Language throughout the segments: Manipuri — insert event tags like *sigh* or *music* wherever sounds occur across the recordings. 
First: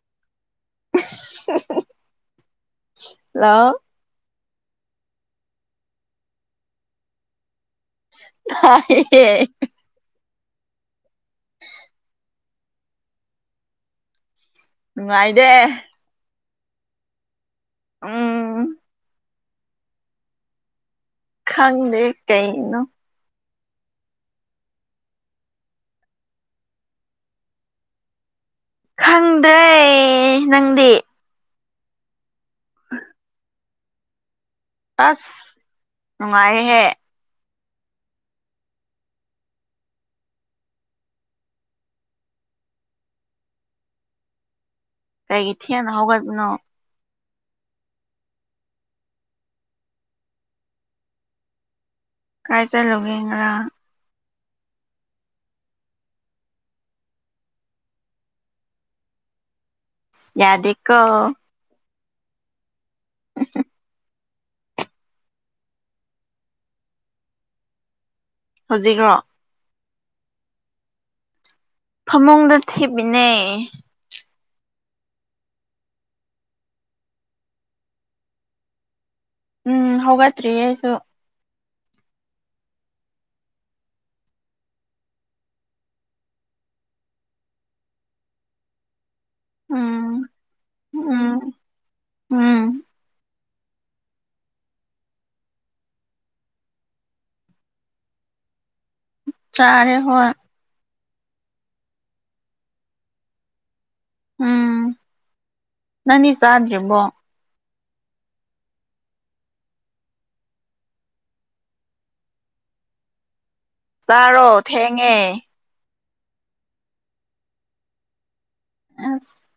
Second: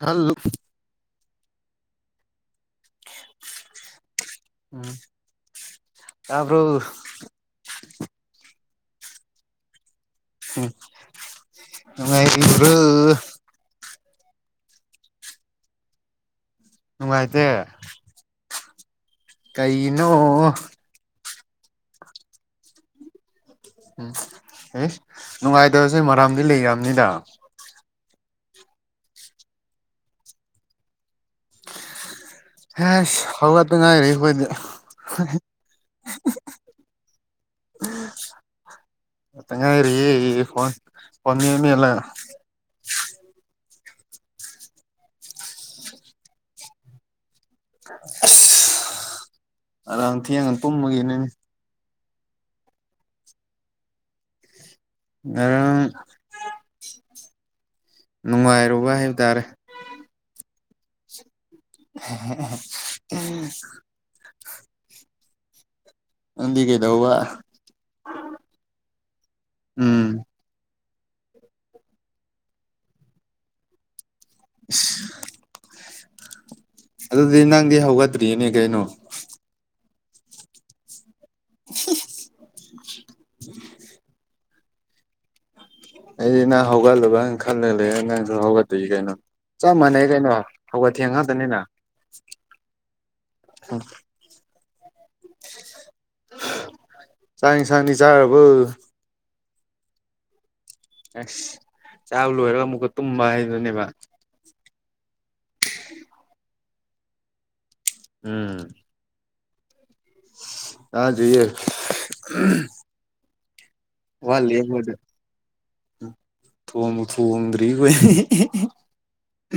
ꯍꯜꯂꯨ ꯍꯜꯂꯣ ꯎꯝ ꯇꯕ꯭ꯔꯣ ꯍꯥꯏꯦ ꯍꯦ ꯉꯥꯏ ꯏ꯭ꯔꯣ ꯅꯨꯡꯉꯥꯏꯗꯦ ꯅꯨꯡꯉꯥꯏꯇꯦ ꯎꯝ ꯀꯩꯅꯣ ꯈꯪꯕꯦ ꯀꯩꯅꯣ ꯎꯝ ꯑꯦ ꯅꯨꯡꯉꯥꯏꯇꯕꯁꯦ ꯃꯔꯥꯝꯗꯤ ꯂꯩꯅꯤꯗ ꯈꯪꯗ꯭ꯔꯦ ꯅꯪꯗꯤ ꯍꯦ ꯍꯧꯗ ꯉꯥꯏꯔ ꯍꯣꯏ ꯑꯁ ꯅꯨꯡꯉꯥꯏꯔꯦꯍꯦ ꯃꯠꯇꯉꯥꯏꯔꯤ ꯐꯅꯤꯂ ꯀꯥꯏꯒꯤ ꯏ ꯊꯌꯥꯅꯍꯧꯕꯒ ꯀꯅꯣ ꯑꯔꯥꯡ ꯊꯦꯡꯒ ꯄꯨꯝꯃꯒꯤꯅꯦꯅꯦ ꯀꯥꯏ ꯆꯠꯂꯨꯒꯦꯒ꯭ꯔꯥ ꯑꯔ ꯅꯨꯡꯉꯥꯏꯔꯨꯕ ꯍꯥꯏꯕ ꯇꯥꯔꯦ ꯌꯥꯗꯀꯣ ꯎꯝ ꯅꯗꯤ ꯀꯩꯗꯎ ꯋꯥ ꯍꯧꯖꯤꯛꯈ꯭ꯔꯣ ꯎꯝ ꯐꯃꯨꯡꯗ ꯊꯤꯃꯤꯅꯦ ꯑꯗꯨꯗꯤ ꯅꯪꯗꯤ ꯍꯧꯒꯠꯇ꯭ꯔꯤꯅꯦ ꯀꯩꯅꯣ ꯎꯝ ꯍꯒꯇ꯭ꯔꯤ ꯑꯩꯁꯨ *unintelligible* ꯑꯩꯗꯤ ꯅꯍ ꯍꯧꯒꯠꯂꯨꯕꯅ ꯈꯜꯂꯂ ꯅꯪꯁꯨ ꯍꯧꯒꯠꯠꯇꯣꯏꯏ ꯀꯩꯅꯣ ꯆꯞ ꯃꯥꯟꯅꯩ ꯎꯝ ꯀꯩꯅꯣ ꯍꯧꯒꯠ ꯊꯦꯡ ꯎꯝ ꯉꯥꯛꯇꯅꯤꯅ ꯎꯝ ꯎ ꯆ ꯁꯅꯤ ꯆꯥꯕꯨ ꯆꯥꯔꯦ ꯍꯣꯏ ꯑꯁ ꯆꯕ ꯂꯣꯏꯔꯒ ꯑꯃꯨꯛꯀ ꯇꯨꯝꯕ ꯍꯥꯏꯗꯨꯅꯦꯕ ꯎꯝ ꯅꯅꯤ ꯁꯥꯥꯕꯣ ꯎꯝ ꯑꯥꯖꯣꯏꯌꯦ ꯆꯥꯔꯣ ꯋꯥꯂꯕꯗ ꯊꯦꯡꯉꯦ ꯊꯣꯡ ꯊꯣꯡꯣꯡꯗ꯭ꯔꯤ ꯑꯁ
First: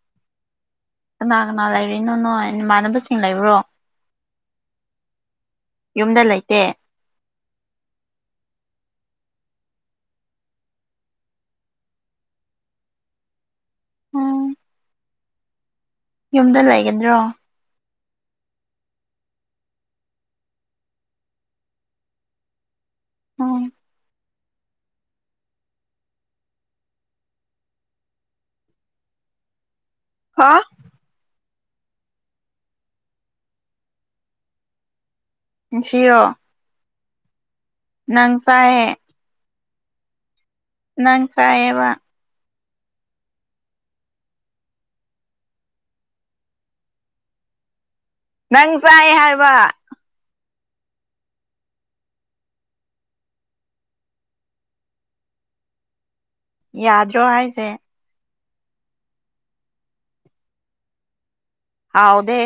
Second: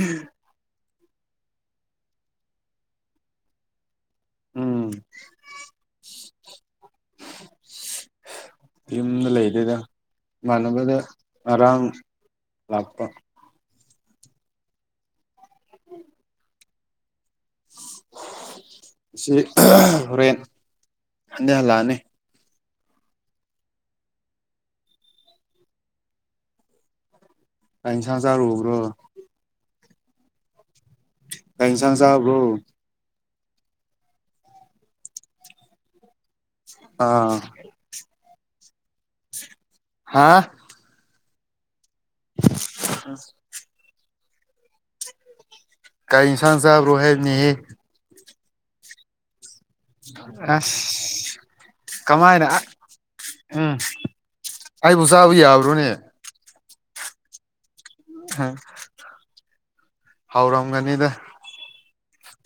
ꯀꯅꯥ ꯀꯅꯥ ꯂꯩꯔꯤꯛꯏꯅꯣ ꯅꯣ ꯏꯃꯥꯟꯅꯕꯁꯤꯡ ꯂꯩꯕ꯭ꯔꯣ *inaudible* ꯌꯨꯝꯗ ꯂꯩꯇꯦ ꯌꯨꯝꯗ ꯂꯩꯗꯗ ꯏꯃꯥꯟꯅꯕꯗ ꯑꯔꯥꯡ ꯂꯥꯛꯄ ꯎꯝ ꯎꯝ ꯌꯨꯝꯗ ꯂꯩꯒꯗ꯭ꯔꯣ ꯑꯁꯤ ꯍꯣꯔꯦꯟ ꯍꯟꯗꯤ ꯍꯜꯂꯛꯑꯅꯤ ꯎꯝ ꯀꯩꯁꯥꯡꯟ ꯆꯔ ꯍꯕ꯭ꯔꯣ ꯍꯥ ꯇꯪ ꯁꯪ ꯆꯕꯕꯨ ꯏꯁꯤꯌꯣ ꯑꯥ ꯅꯪꯁꯍꯦ ꯍꯥꯥ ꯅꯪ ꯁꯥꯌꯦ ꯎꯝ ꯀꯥꯏ ꯏꯟꯁꯥꯡ ꯆꯥꯕ꯭ꯔꯣ ꯍꯥꯏꯕꯅꯤꯍꯦ ꯅꯪ ꯆꯥꯏ ꯍꯥꯏꯕ ꯑꯁ ꯀꯃꯥꯏꯅ ꯎꯝ ꯑꯩꯕꯨ ꯆꯥꯕ ꯌꯥꯕ꯭ꯔꯣꯅꯦ ꯌꯥꯗ꯭ꯔꯣ ꯍꯥꯏꯁꯦ ꯍꯧꯎꯔꯒꯅꯤꯗ ꯍꯥꯎꯗꯦ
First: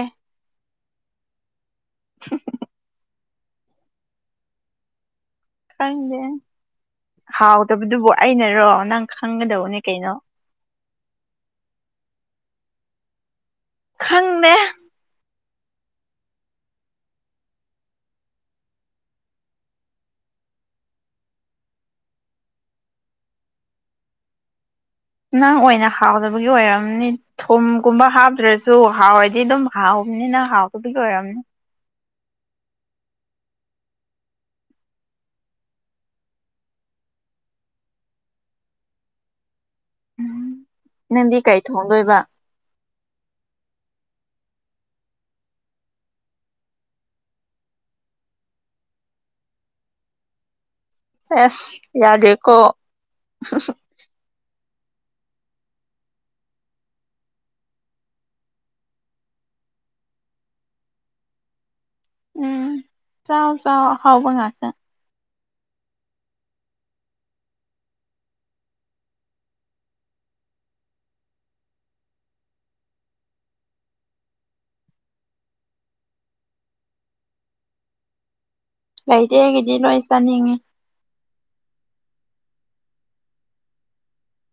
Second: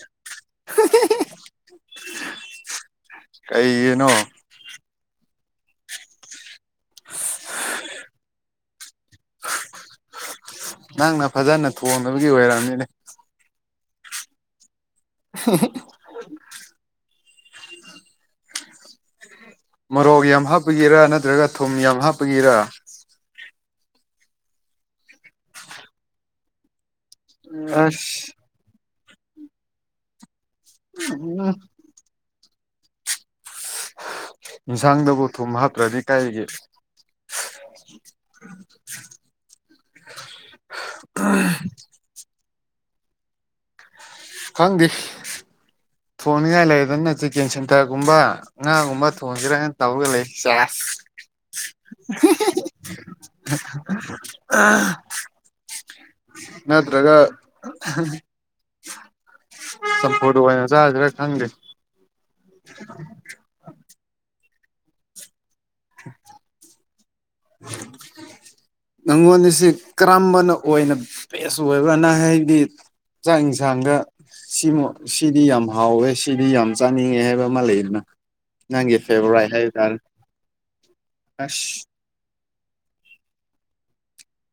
*unintelligible* *unintelligible* ꯀꯩ ꯌꯦꯅꯣ ꯈꯪꯗꯦ ꯍꯥꯎꯗꯕꯗꯨꯕꯨ ꯑꯩꯅꯔꯣ ꯅꯪ ꯈꯪꯒꯗꯧꯕꯅꯦ ꯀꯩꯅꯣ ꯅꯪꯅ ꯐꯖꯅ ꯊꯣꯡꯅꯕꯒꯤ ꯑꯣꯏꯔꯕꯝꯅꯤꯅꯦ ꯈꯪꯅꯦ *unintelligible* ꯃꯣꯔꯣꯛ ꯌꯥꯝ ꯍꯥꯞꯄꯒꯤꯔ ꯅꯠꯇ꯭ꯔꯒ ꯊꯨꯝ ꯌꯥꯝ ꯍꯥꯞꯄꯒꯤꯔ ꯅꯪ ꯑꯣꯏꯅ ꯍꯥꯎꯗꯕꯒꯤ ꯑꯣꯏꯔꯝꯅꯤ ꯑꯁ ꯊꯨꯝꯒꯨꯝꯕ ꯍꯥꯞꯇ꯭ꯔꯁꯨ ꯁ ꯍꯥꯎꯔꯗꯤ ꯑꯗꯨꯝ ꯍꯥꯎꯕꯅꯤꯅ ꯍꯥꯎꯗꯨꯕꯒꯤ ꯑꯣꯏꯔꯕꯝꯅꯤ ꯎꯝ ꯌꯦꯟꯁꯥꯡꯗꯕꯨ ꯊꯨꯝ ꯍꯥꯞꯇ꯭ꯔꯗꯤ ꯀꯥꯏꯒꯤ ꯎ ꯅꯪꯗꯤ ꯀꯩ ꯊꯣꯡꯗꯣꯏꯕ ꯈꯪꯗꯦ ꯊꯣꯡꯅꯤꯡꯉꯥꯏ ꯂꯩꯗꯅ ꯆꯤꯀꯦꯟ ꯁꯦꯟꯇꯔꯒꯨꯝꯕ ꯉꯥꯒꯨꯝꯕ ꯊꯣꯡꯁꯤꯔꯅ ꯇꯧꯒ ꯂꯩ ꯐꯦꯁ ꯌꯥꯗꯦꯀꯣ ꯅꯠꯇ꯭ꯔꯒ ꯆꯝ ꯐꯣ ꯋꯥ ꯆꯖꯔ ꯊꯪ ꯎꯝ ꯆꯥꯎ ꯆꯥꯎ ꯍꯥꯎꯕ ꯉꯥꯛꯥꯁꯦ ꯑ *inaudible* ꯅꯪꯉꯣꯟ ꯑꯁꯤ ꯀꯔꯝꯕꯅ ꯑꯣꯏꯅ ꯕꯦꯁ ꯑꯣꯏꯕꯅ ꯍꯥꯏꯕꯗꯤ ꯆꯥꯛ ꯌꯦꯟꯁꯥꯡꯗ ꯁꯤꯃꯨ ꯁꯤꯗꯤ ꯌꯥꯝ ꯍꯥꯎꯋꯦ ꯁꯤꯗꯤ ꯌꯥꯝ ꯆꯥꯅꯤꯡꯉꯦ ꯍꯥꯏꯕ ꯑꯃ ꯂꯩꯗꯅ ꯅꯪꯒꯤ ꯂꯩꯇꯦ ꯐꯦꯕꯔꯥꯏ ꯍꯥꯏ ꯑꯩꯒꯤꯗꯤ ꯇꯥꯔꯦ ꯂꯣꯏ ꯆꯥꯅꯤꯡꯉꯤ ꯑꯁ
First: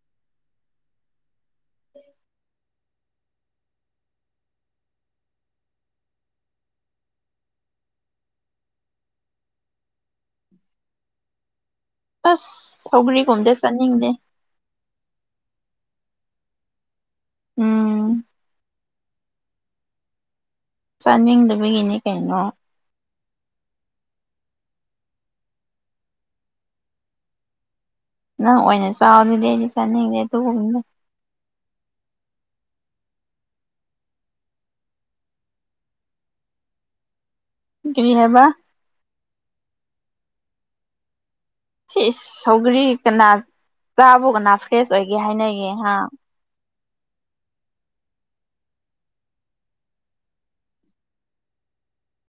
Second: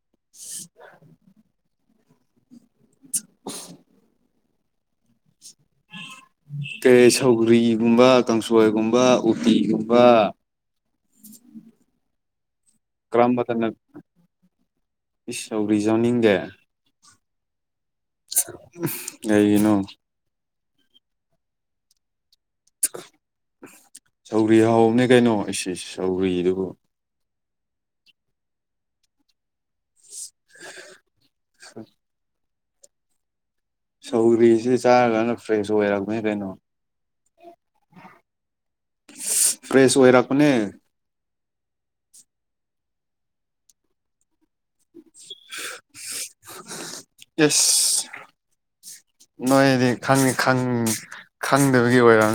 *inaudible* *inaudible* ꯇꯦ ꯁꯧꯒ꯭ꯔꯤꯒꯨꯝꯕ ꯀꯥꯡꯁꯣꯏꯒꯨꯝꯕ ꯎꯇꯤꯒꯨꯝꯕ ꯑꯁ ꯁꯧꯒ꯭ꯔꯤꯒꯨꯝꯗꯤ ꯀꯔꯝꯕꯗꯅ ꯆꯥꯅꯤꯡꯗꯦ ꯏꯁ ꯁꯧꯒ꯭ꯔꯤ ꯆꯥꯅꯤꯡꯗꯦ ꯎꯝ ꯀꯩꯒꯤꯅꫭ ꯆꯥꯅꯤꯡꯗꯕꯒꯤꯅꯤ ꯀꯩꯅꯣ ꯁꯧꯒ꯭ꯔꯤ ꯍꯥꯎꯕꯅꯦ ꯀꯩꯅꯣ ꯏꯁ ꯏꯁ ꯁꯧꯒ꯭ꯔꯤꯗꯨꯕꯨ ꯅꯪ ꯑꯣꯏꯅ ꯆꯥꯎ ꯑꯗꯨꯗꯤ ꯑꯩꯗꯤ ꯆꯥꯅꯤꯡꯗꯦ ꯑꯗꯨꯒꯨꯝꯕꯗꯨ *inaudible* ꯁꯧꯒ꯭ꯔꯤꯁꯤ ꯆꯥꯔꯒꯅ ꯐ꯭ꯔꯦꯁ ꯑꯣꯏ ꯍꯥꯏꯕꯅꯦ ꯀꯩꯅꯣ ꯀꯔꯤ ꯍꯥꯏꯕ ꯐ꯭ꯔꯦꯁ ꯑꯣꯏꯔꯛꯄꯅꯦ ꯁꯤꯁ ꯁꯧꯒ꯭ꯔꯤ ꯀꯅꯥ ꯆꯥꯕꯨ ꯀꯅꯥ ꯐ꯭ꯔꯦꯁ ꯑꯣꯏꯒꯦ ꯍꯥꯏꯅꯒꯦ ꯍꯥ ꯏꯁ ꯃꫭꯏꯗꯤ ꯈꯪꯉꯤ ꯈꯪ ꯈꯪꯗꯕꯒꯤ ꯑꯣꯏꯔꯝ